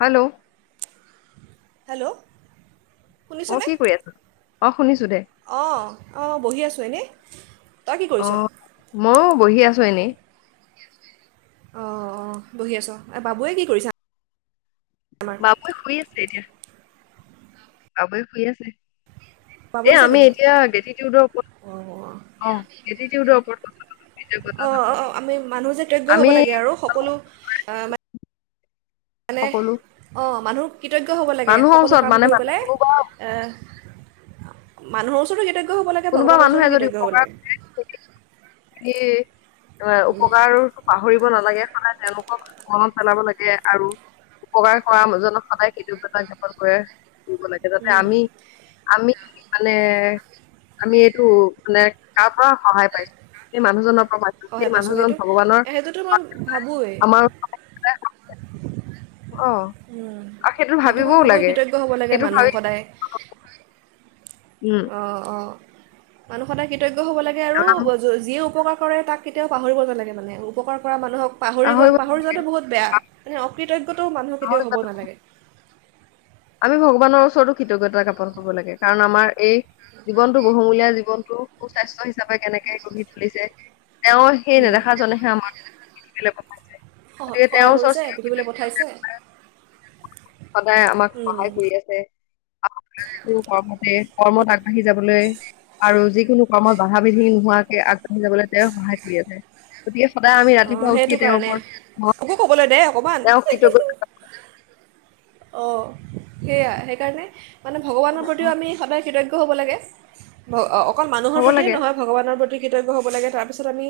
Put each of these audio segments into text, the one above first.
Hello hello অ কি কৰি আছ? অ অ বহি আছোঁ এনে অ ম। বহি আছো এনে অঁ অঁ বহি আছ এই বাবুৱে কি কৰিছা? বাবু শুই আছে এতিয়া। আৱৈ শুই আছে। বাবু এ গৈছে আমি নেকি এতিয়াৰ ওপৰত অঁ অঁ অ গৰ ওপৰত অঁ অঁ কথা অঁ, আমি মানুহ যে কৃতজ্ঞ হ'ব আমি লাগে আৰু সকলো আহ, মানে, সকলো অ' মানুহ কৃতজ্ঞ হ'ব লাগে, মানুহৰ সকলো ওচৰত কাম মানে কৰি মানুহ পেলাই কোনোবা মানুহৰ ওচৰতো তেতিয়া কোনোবা মানুহে যদি উপকাৰ ক'ৰে অ' উপকাৰতো পাহৰিব নালাগে, সদায় তেওঁলোকক মনত পেলাব লাগে, আৰু উপকাৰ কৰা জনক সদায় কৃতজ্ঞতা জ্ঞাপন কৰে। লাগ, জাতে উম, আমি, আমি মানে আমি এইটো মানে কাপ অ সহায় পাইছোঁ সেই মানুহজনৰ পৰা, মা, সহায় সেই পাইছোঁ সেইটো মানুহজন ভগৱানৰ সেইটোতো মই ভাবোঁৱেই আমাৰ অ আৰু সেইটো মই ভাবিবও ভাবোঁ, লাগে কৃতজ্ঞ হ'ব লাগে সেইটো মানুহ ভাবি সদায়। উম অ'! অ'! মানুহ সদাই কৃতজ্ঞ। হ'ব লাগে, আৰু আমি যিয়ে উপকাৰ কৰে তাক কেতিয়াও পাহৰিব নালাগে মানে, উপকাৰ কৰা মানুহক পাহৰি পাহৰিব গ'ল, পাহৰি নালাগে যোৱাটো বহুত বেয়া। মানে অকৃতজ্ঞতও মানুহ পাহৰি কেতিয়াও হ'ব যোৱাটো- নালাগে। আমি ভগৱানৰ ওচৰতো কৃতজ্ঞতা জ্ঞাপন কৰিব লাগে, কাৰণ আমাৰ এই জীৱনটো, বহুমূলীয়া জীৱনটো সু-স্বাস্থ্য হিচাপে কেনেকে গঢ়ি তুলিছে। তেওঁ সেই নেদেখাজনেহে আমাক পৃথিৱীলৈ পঠাইছে, সহ গতিকে সহায় তেওঁৰ কৰিছে ওচৰত পৃথিৱীলৈ চিৰকৃতজ্ঞ পঠাইছে সদায় আমাক সহায় কৰি আছে, আৰু যিটো কৰ্মতে, কৰ্মত আগবাঢ়ি যাবলৈ আৰু যি কোনো কৰ্মত বাধা বিঘিনি নোহোৱাকৈ আগবাঢ়ি যাবলৈ তেওঁ সহায় কৰি আছে, গতিকে সদায় আমি অঁ ৰাতিপুৱা সেইটো উঠিয় তেওঁৰ কাৰণে মোকো ক'বলৈ ওপৰত, দে অকণমান তেওঁ কৃতজ্ঞতা অ' সেইয়া, সেইকাৰণে মানে ভগৱানৰ প্ৰতিও আমি সদায় কৃতজ্ঞ হ'ব লাগে। অকল মানুহৰ হ'ব প্ৰতিয়ে লাগে নহয় ভগৱাৰ প্ৰতি প্ৰতি কৃতজ্ঞ হ'ব লাগে, তাৰপিছত আমি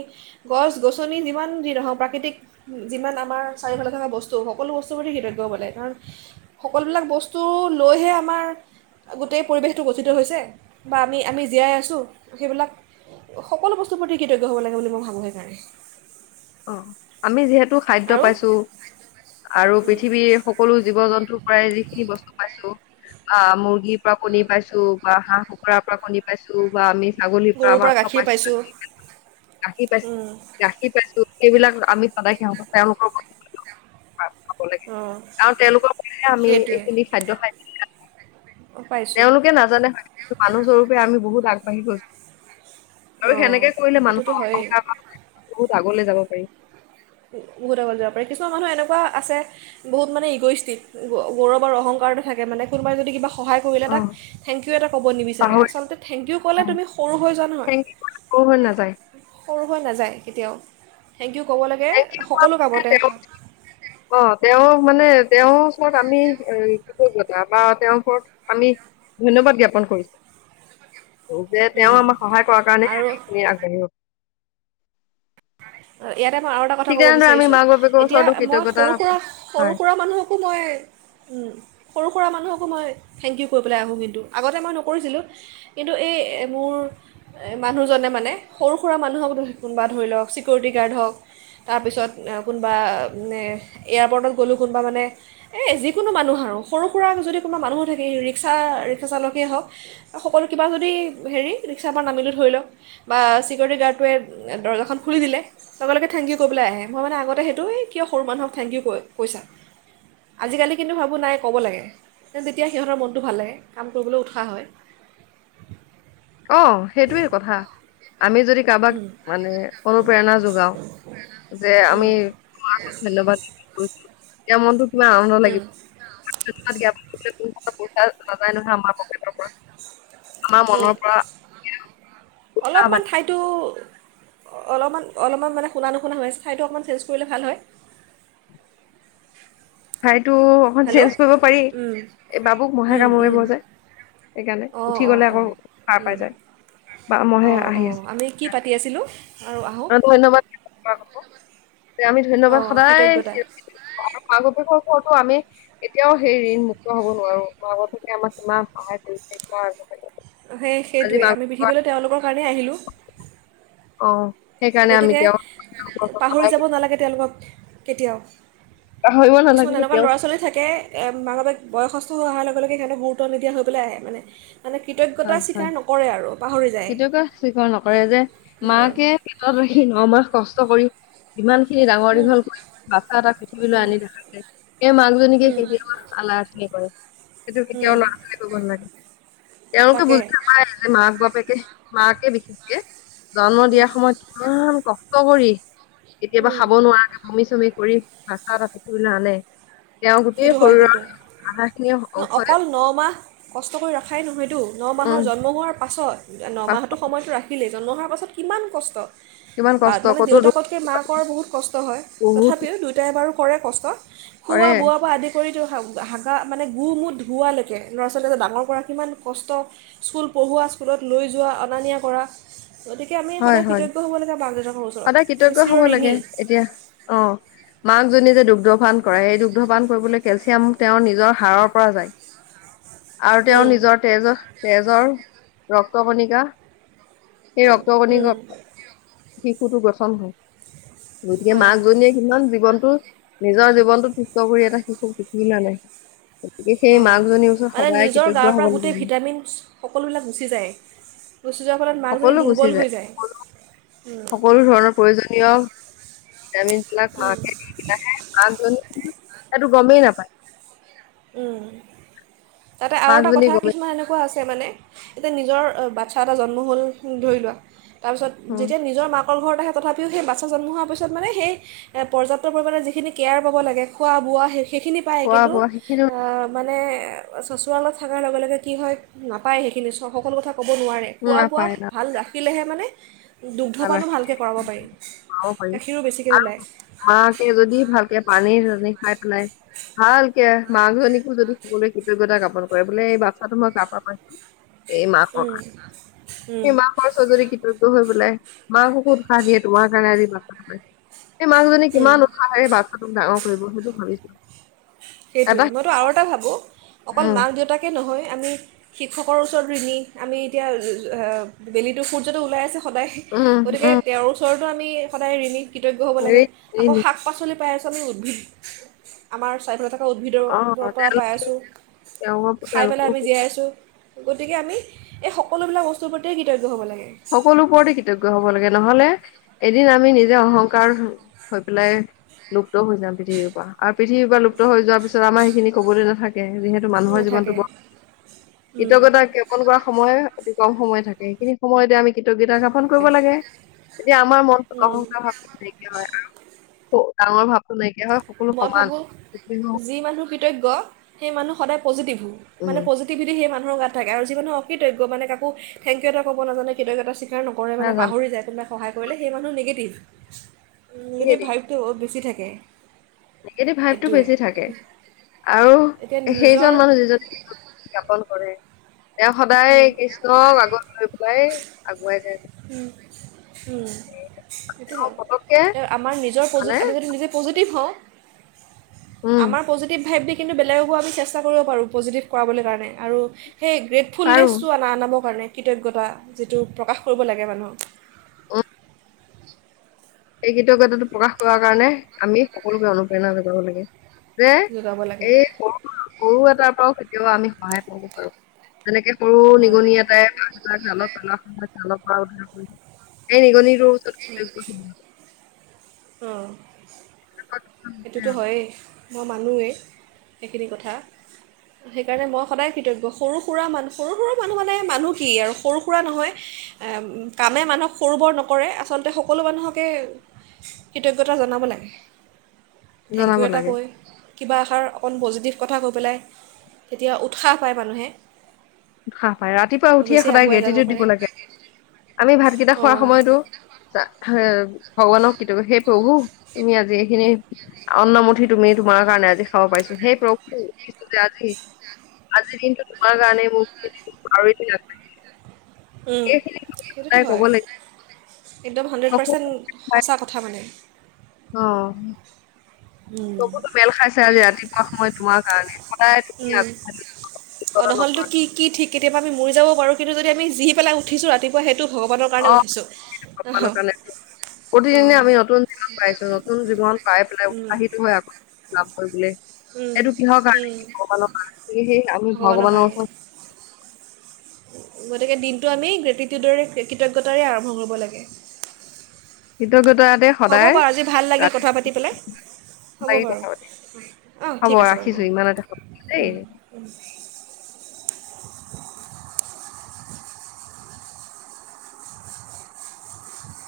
গছ গছনি যিমান যি নহওঁক প্ৰাকৃতিক যিমান আমাৰ চাৰিওফালে থকা বস্তু সকলো বস্তুৰ প্ৰতি কৃতজ্ঞ হ'ব লাগে। কাৰণ সকলোবিলাক বস্তু লৈহে আমাৰ গোটেই পৰিৱেশটো গঠিত হৈছে বা আমি আমি জীয়াই আছোঁ। সেইবিলাক সকলো বস্তুৰ প্ৰতি কৃতজ্ঞ হ'ব লাগে বুলি মই ভাবোঁ সেইকাৰণে। অ' আমি যিহেতু খাদ্য আৰু পাইছোঁ, আৰু উম, পৃথিৱীৰ সকলো জীৱ জন্তুৰ পৰাই যিখিনি বস্তু পাইছোঁ। অ' মুৰ্গীৰ পৰা কণী পাইছোঁ, বা হাঁহ কুকুৰাৰ পৰা কণী পাইছোঁ বা আমি ছাগলীৰ পৰা মাংস পাইছোঁ বা গাখীৰ পাইছোঁ, উম, গাখীৰ পাইছোঁ। এইবিলাক আমি সদায় খিয়াব লাগে তেওঁলোকৰ কথা। অঁ কাৰণ তেওঁলোকৰ বাবে আমি সেইটোৱে এইখিনি খাদ্য খাই। অঁ পাইছোঁ তেওঁলোকে নাজানে স মানুহস্বৰূপে আমি বহুত আগ। বাহি ভোজ। অঁ সেনেকে কৰিলে সেইটোতো মানুহৰ হয়েই অহংকাৰ বহুত। আগলৈ যাব [unintelligible] বহুতগ যাব পাৰি। কিছুমান মানুহ এনেকুৱা আছে বহুত মানে ইগষ্টিত গৌৰৱ আৰু অহংকাৰতে থাকে মানে কোনোবাই যদি কিবা সহায় কৰিলে অ তাক থেংকইউ এটা ক'ব নিবিচাৰে পাহৰিছো আচলতে থেংকইউ ক'লে অ তুমি সৰু হৈ যোৱা নহয়। থেংক ইউ একো হৈ নাযায় সৰু হৈ নাযায় কেতিয়াও, থেংক ইউ ক'ব লাগে সকলো কামতে অ তেওঁ মানে তেওঁৰ ওচৰত আমি এ কি কৈ এা বা তেওঁৰ ওচৰত আমি ধন্যবাদ জ্ঞাপন কৰিছো। যে তেওঁ উম, আমাৰ সহায় কৰাৰ কাৰণেহে আম আৰু সেইখিনি আগবাঢ়ি। ইয়াতে মই আৰু এটা কথা ঠিক ক'ব তেনেদৰে আমি বিচাৰিছোঁ মাক বাপেকৰ এতিয়া ওচৰতো মই কৃতজ্ঞতা সৰু সুৰা-সৰু হয় সুৰা মানুহকো মই উম। সৰু সুৰা মানুহকো মই থেংক ইউ কৰি পেলাই আহোঁ কিন্তু, আগতে মই নকৰিছিলোঁ। কিন্তু এই মোৰ মানুহজনে মানে সৰু সুৰা মানুহক কোনোবা ধৰি লওক চিকিউৰিটি গাৰ্ড হওক তাৰপিছত কোনোবাে এয়াৰপৰ্টত গ'লোঁ কোনোবা মানে এই যিকোনো মানুহ আৰু সৰু সুৰা যদি কোনোবা মানুহো থাকে ৰিক্সা-ৰিক্সা চালকেই হওক সকলো কিবা যদি হেৰি ৰিক্সাৰ পৰা নামিলোঁ ধৰি লওক বা চিকিউৰিটি গাৰ্ডটোৱে দৰজাখন খুলি দিলে লগে-লগে থেংক ইউ ক পেলাই আহে। মই মানে আগতে সেইটোৱে কিয় সৰু মানুহক থঠেংক ইউ কৈছা, আজিকালি কিন্তু ভাবোঁ নাই ক'ব লাগে তেতিয়া সিহঁতৰ মনটো ভাল লাগে কাম কৰিবলৈ উৎসাহ হয়। অ, সেইটোয়ে কথা। আমি যদি কাৰোবাক মানে অনুপ্ৰেৰণা যোগাও যে আমি তোমাৰ ওচৰত ধন্যবাদ কৰিছো এতিয়া মনটোো তোমাৰ আনন্দ লাগি। নাযায় নহয় আমাৰ পকেটৰ পৰা। হয় মনৰ পৰা উঠা অলপমান বাণী। ঠাইতো অলপমান-অলপমান মানে শুনা নুশুনা হয় হয় আছে, ঠাইটো অকণমান চেঞ্জ কৰিলে ভাল হয়। হয় টো অকণ হেল্ল' চেঞ্জ কৰিব পাৰি এই বাবুক মহে কামুৰিব যায় সেইকাৰণে অঁ উঠি অঁ গলে অঁ আকৌ সাৰ পাই যায় বা মহে অঁ আহি অঁ আমি কি আছে। পাতি আছিলোঁ আৰু আহোঁ [inaudible] আমি ধন্যবাদ অঁ সদায়। কৃতজ্ঞতা কৰ কৰ আমি এতিয়াও সেই ঋণ মুক্ত হব নোৱাৰো, আগতকে আমাৰ কিমান সহায় কৰিছে কিমান আগবঢ়িব সেই সেইটোৱে আমি পৃথিৱলৈ তেওঁলোকৰ কাৰণেই আহিলোঁ। অ সেইকাৰণে আমি গতিকে তেওঁ পাহৰি সদায় যাব নালাগে তেওঁলোকক। কেতিয়াও। পাহৰিব কিছুমান নালাগে এনেকুৱা কেতিয়াও। ল'ৰা ছোৱালী থাকে, মাক বাপে বয়সস্থ স অহাৰ লগে-লগে সিহঁতে গুৰুত্ব নিদিয়া আহি পেলাই মানে মানে কৃতজ্ঞতা হয় হয় স্বীকাৰ নকৰে আৰু পাহৰি যায় সেইটো কে স্বীকাৰ নকৰে যে মাকে নকৰে পেটতত ৰাখি নমাহ কষ্ট কৰি যিমান খিনি ডাঙৰ দীঘল কৰি বাচ্ছা এটা পৃথিৱীলৈ উম, আনি দেখাইছে সেই মাকজনীকে উম, কেতিয়াওা আলাহখিনি কৰে সেইটো কেতিয়াও উম, লৰা ছোৱালীয়ে কৰিব নালাগে তেওঁলোকে তাকে। বুজি নাপায় যে মায়ে মাক বাপেকে মাকে বিশেষকে জন্ম উম, দিয়াৰ সময়ত কিমান কষ্ট ক [unintelligible] কেতিয়াবা উম, খাব নোৱাৰাকে বমি চমি কৰি বাচ্ছা এটা পৃথিৱীলৈ আনে তেওঁৰ গোটেই সেইটো হয় শৰীৰৰ কিন্তু আধা খিনি অংশই অকল নমাহ কষ্ট কৰি ৰখাই নহয়তো ন মাহৰ উম জন্ম হোৱাৰ পা পাছত পাছত নমাহটোৰ সময়তটো ৰাখিলেই জন্ম তাৰপাছত কিমান কষ্ট কিমান বা কষ্ট মানে ক'তো দুখ দেউতাকতকৈ মা কৰ বহুত কষ্ট হয় বহুত তথাপিও দুয়োটাই বাৰু কৰে কষ্ট কৰে খোৱা বোৱাৰ পৰা আদি কৰি হাগা মানে গো মুট ধোৱালৈকে ল'ৰা ছোৱালী এটা ডাঙৰ কৰা কিমান কষ্ট স্কুল পঢ়োৱা স্কুলত লৈ যোৱা অনা নিয়া কৰা গতিকে আমি হয় সদায় হয় কৃতজ্ঞ হ'ব লাগে মাক দেউতাকৰ ওচৰত সদায় আমি কৃতজ্ঞ হ'ব চিৰ ঋণী লাগে এতিয়া অ যে দুগ্ধপান কৰে সেই দুগ্ধপান কৰিবলৈ কেলছিয়াম তেওঁৰ নিজৰ হাৰৰ পৰা যায় আৰু তেওঁৰ উম, নিজৰ তেজত তেজৰ ৰক্ত কণিকা সেই ৰ ক উম, [unintelligible] শিশুতো গঠন হয় গতিকে হয় মাক জনীয়ে কিমান জীৱনটো নিজৰ জীৱনটো কালি এটা শিশুক [unintelligible] পিখিনাা নাই [unintelligible] অঁ মানে নিজৰ গাঁৰ হ'ব পৰা লাগে গোটেই ভিটামিনছ সকলোবিলাক গুচি যায়। যোৱাৰ ফলত মাকজনী সকলো গুচি দুৰ্বল যায় হৈ উম, সকলো ধৰণৰ প্ৰয়োজনীয় ভটামিন্ ল উম, খাকে দি আ তাতো গমেই নাপায় উম তাতে আৰু এটা মাকজনী কথা গমেই কিছুমান এনেকুৱা আছে। মানে এতিয়া নিজৰ বাচ্ছা এটা জন্ম হ'ল ধৰি লোৱা। তাৰপিছত উম যেতিয়া নিজৰ মাকৰ ঘৰৰত আহে। তথাপিও সেই বাচ্ছা জন্ম হোৱাৰ পিছত মানে সেই পৰ্যাপ্ত পৰিমাণে যিখিনি কেয়াৰ পাব লাগে খোৱা বোৱা সেইখিন। সেইখিনি পায়ে খোৱা কিন্তু। বোৱা সেইখিনি মানে চচৰালত থাককাৰ লগে লগে কি হয় নাপায় সেইখিনি সকলো কথা। ক'ব নোৱাৰে খোৱা বোৱা ভাল ৰাখিলেহে মানে। দুগ্ধপানো ভালকৈ কৰাব পাৰি আৰু গাখীৰো বেছিকৈ মাকে যদি ভালকে পানী জানী খাই। নাই ভালকে মাজনীকো যদি সকলোৱে কৃতজ্ঞতা জাপন কৰে বোলে এই বাচ্ছা মই কাহা পাইছো। এই মাকৰ ক ওলায় এই মাকৰ চজৰিকিতটো হৈ বোলোই। মাহতকো ভাত দিয়ে তো ম কাৰে দিব। [unintelligible] এই মাকজনী কিমান উৎসাহে এই বাচ্ছাটোক ডাঙৰ। কৰিব সেইটো ভাবিছো। এটা সেইটোৱে মইতো আৰু এটা ভাবোঁ। অকল উম মাক দেউতাকে। নহয় আমি হিখকৰ উচৰট লিলি আমি তেতিয়া ল'ব বেলিটো হুজটো উলাই আছে। সদায় উম গতিকে উম তেওঁৰ ওচৰত। আমি সদায় ৰিণিত। কৃতজ্ঞ হ'ব হেৰি লাগে হেৰি আকৌ নি- পাচলি। উদ্ভিদ আমাৰ স্বত। থকা উদ্ভিদৰ অ পৰা পাই তেওঁলোকে আছোঁ তেওঁলোকৰ খাই পেলাই তেওঁলোককো আমি জীয়াই আছোঁ। গতিকে আমি এই সকলোবিলাক বস্তুৰ প্ৰতি কৃতজ্ঞ হ'ব লাগে। সকলো ওপৰতে কৃতজ্ঞ হব লাগে নহলে। এদিন আমি নিজে অহংকাৰ হৈ পেলাই লুপ্ত হৈ যাম পৃথিৱীৰ পৰা আৰু পৃথিৱীৰ পৰা লুপ্ত হৈ যোৱাৰ পিছত আমাৰ সেইখিনি কবলৈ নাথাকে। তাকে যিহেতু মানুহৰ জীৱনটো নাথাকে বৰ। কৃতজ্ঞতা জ্ঞাপন কৰা সময় অতি। কম সময় থাকে সেইখিনি সময়তে আমি। কৃতজ্তা গাপন কৰিব লাগে তেতিয়া আমাৰ মনটোক আশংকা ভাৱ নাইকা হয় আৰু। ত মই ভাব মই ভাবোঁ যি মানুহ কৃতজ্ঞ, সেই মানুহ সদায় পজিটিভ। মানে উম পজিটিভিটি সেই মানহ গাত থাকে আৰু যিকোনো অকৃতজ্ঞ মানে কাকো থেংকউ এটা ক'ব নাজানে, কৃতজ্ঞতা কেয়াৰ নকৰে মানে নাজানো পাহৰি যায় কোনোবাই সহায়, কৰিলে সেই মানুহ নিগেটিভ। নিগেটিভ ভাইভটো বহুত বেছি থাকে। তে নিগেটিভ ভাইভটো বেছি থাকে। আৰু এতিয়া নিজৰ সেইজন মানুহ যিজনে জ্ঞাপন কৰে তেওঁ সদায় কৃষ্ণক আগত লৈ পেলাই আগুৱাই যায়। উম, সেইটো তেওঁ পতককে হয়। আমাৰ নিজৰ পজি মানে আমি যদি নিজে পজিটিভ হওঁ উম আমাৰ পজিটিভ ভাইভ দে কিন্তু বেলেগকো আমি চেষ্টা কৰিব পাৰোঁ পজিটিভ কৰাবলৈ কাৰণে আৰু সেই পাৰো ফুলনেচ টো আনা-আনাবৰ কাৰণে। কৃতজ্ঞতা যিটো প্ৰকাশ কৰিব লাগে মানুহক। অহ। সেই কৃতজ্ঞতাটো প্ৰকাশ কৰাৰ কাৰণে আমি সকলোকে অনুপ্ৰেৰণা যোগাব লাগে। যে জগাব লাগে এই সৰু-সৰু এটা কেতিয়াও আমি সহায় পাব পাৰো। যেনেকে সৰু হয় নিগনি এটাই বাঘ এটা জালত জালৰ পৰা উদ্ধাৰ কৰি সেই নিগনি নিগনিটোৰ ওচৰত কৃতজ্ঞ। অহ। অহ, উম-উম। মই মানোৱেই, সেইখিনি কথা। সেইকাৰণে মই সদায় কৃতজ্ঞ, সৰু-সুৰা মানু সৰু-সুৰা মানুহ মানে মানুহ কি আৰু সৰু-সুৰা নহয় কামে মানুহক সৰু বৰ নকৰে আচলতে সকলো মানুহকে কৃতজ্ঞতা জনাব লাগে। থেংক জনাব ইউ এটা লাগে কৈ। কিবা এষাৰ অকণ পজিটিভ কথা কৈ পেলাই তেতিয়া উৎসাহ পায় মানুহে। উৎসাহ পায় ৰাতিপুৱা উঠিয়ে বেছি সদায় আগুৱাই যাব গেতেটো পাৰে দিব লাগে। আমি ভাতকেইটা অঁ খোৱাৰ সময়তো হে ভগৱানক কেতিয়াবা, সেই প্ৰভু, তুমি আজি এইখিনি অন্নমুঠি তুমি তোমাৰ কাৰণে আজি খাব পাৰিছো। সেই প্ৰভু, উথিছো যে আজি-আজিৰ দিনটো তোমাৰ কাৰণে মোকৰি [unintelligible] উম, সেইটোতো হয়। একদম হাণ্ড্ৰেড চকু পাৰ্চেণ্ট সঁচা কথা মানে। অহ। চকুটো মেল খাইছে আজি ৰাতিপুৱা সময় তোমাৰ কাৰণে! সদায় তুমি উম আগবঢ়াই অ বিপদত নহ'লেটো নপৰা, কি কি ঠিক কেতিয়াবা আমি মৰি যাব পাৰোঁ কিন্তু যদি আমি পেলাই জী পেলায় উঠিছো ৰাতিপুৱা সেই অৰ কাৰণে প্ৰতিদিনে অঁ আমি নতুন জীৱন পাইছো নতুন জীৱন পাই পেলাই উৎসাহিত হয় আকৌ লাভ বোলে ইেইটো কিহৰ কাৰণে ক সেই আমি ভগৱানৰ ওচৰত গতিকে দিনটো আমি গ্ৰেটিটিউডৰে কৃতজ্ঞতাৰে আৰম্ভ কৰিব লাগে। কৃতজ্ঞতাতে হ'ব সদায় বাৰু আজি ভাল লাগিল ৰাতিপুৱা কথা পাতি পেলাই, হ'ব লাগি বাৰু কথা পাতিম অঁ হ'ব ঠিক আছে বাৰু ৰাখিছো ইমানতে সামৰিছো অ, দেই [inaudible]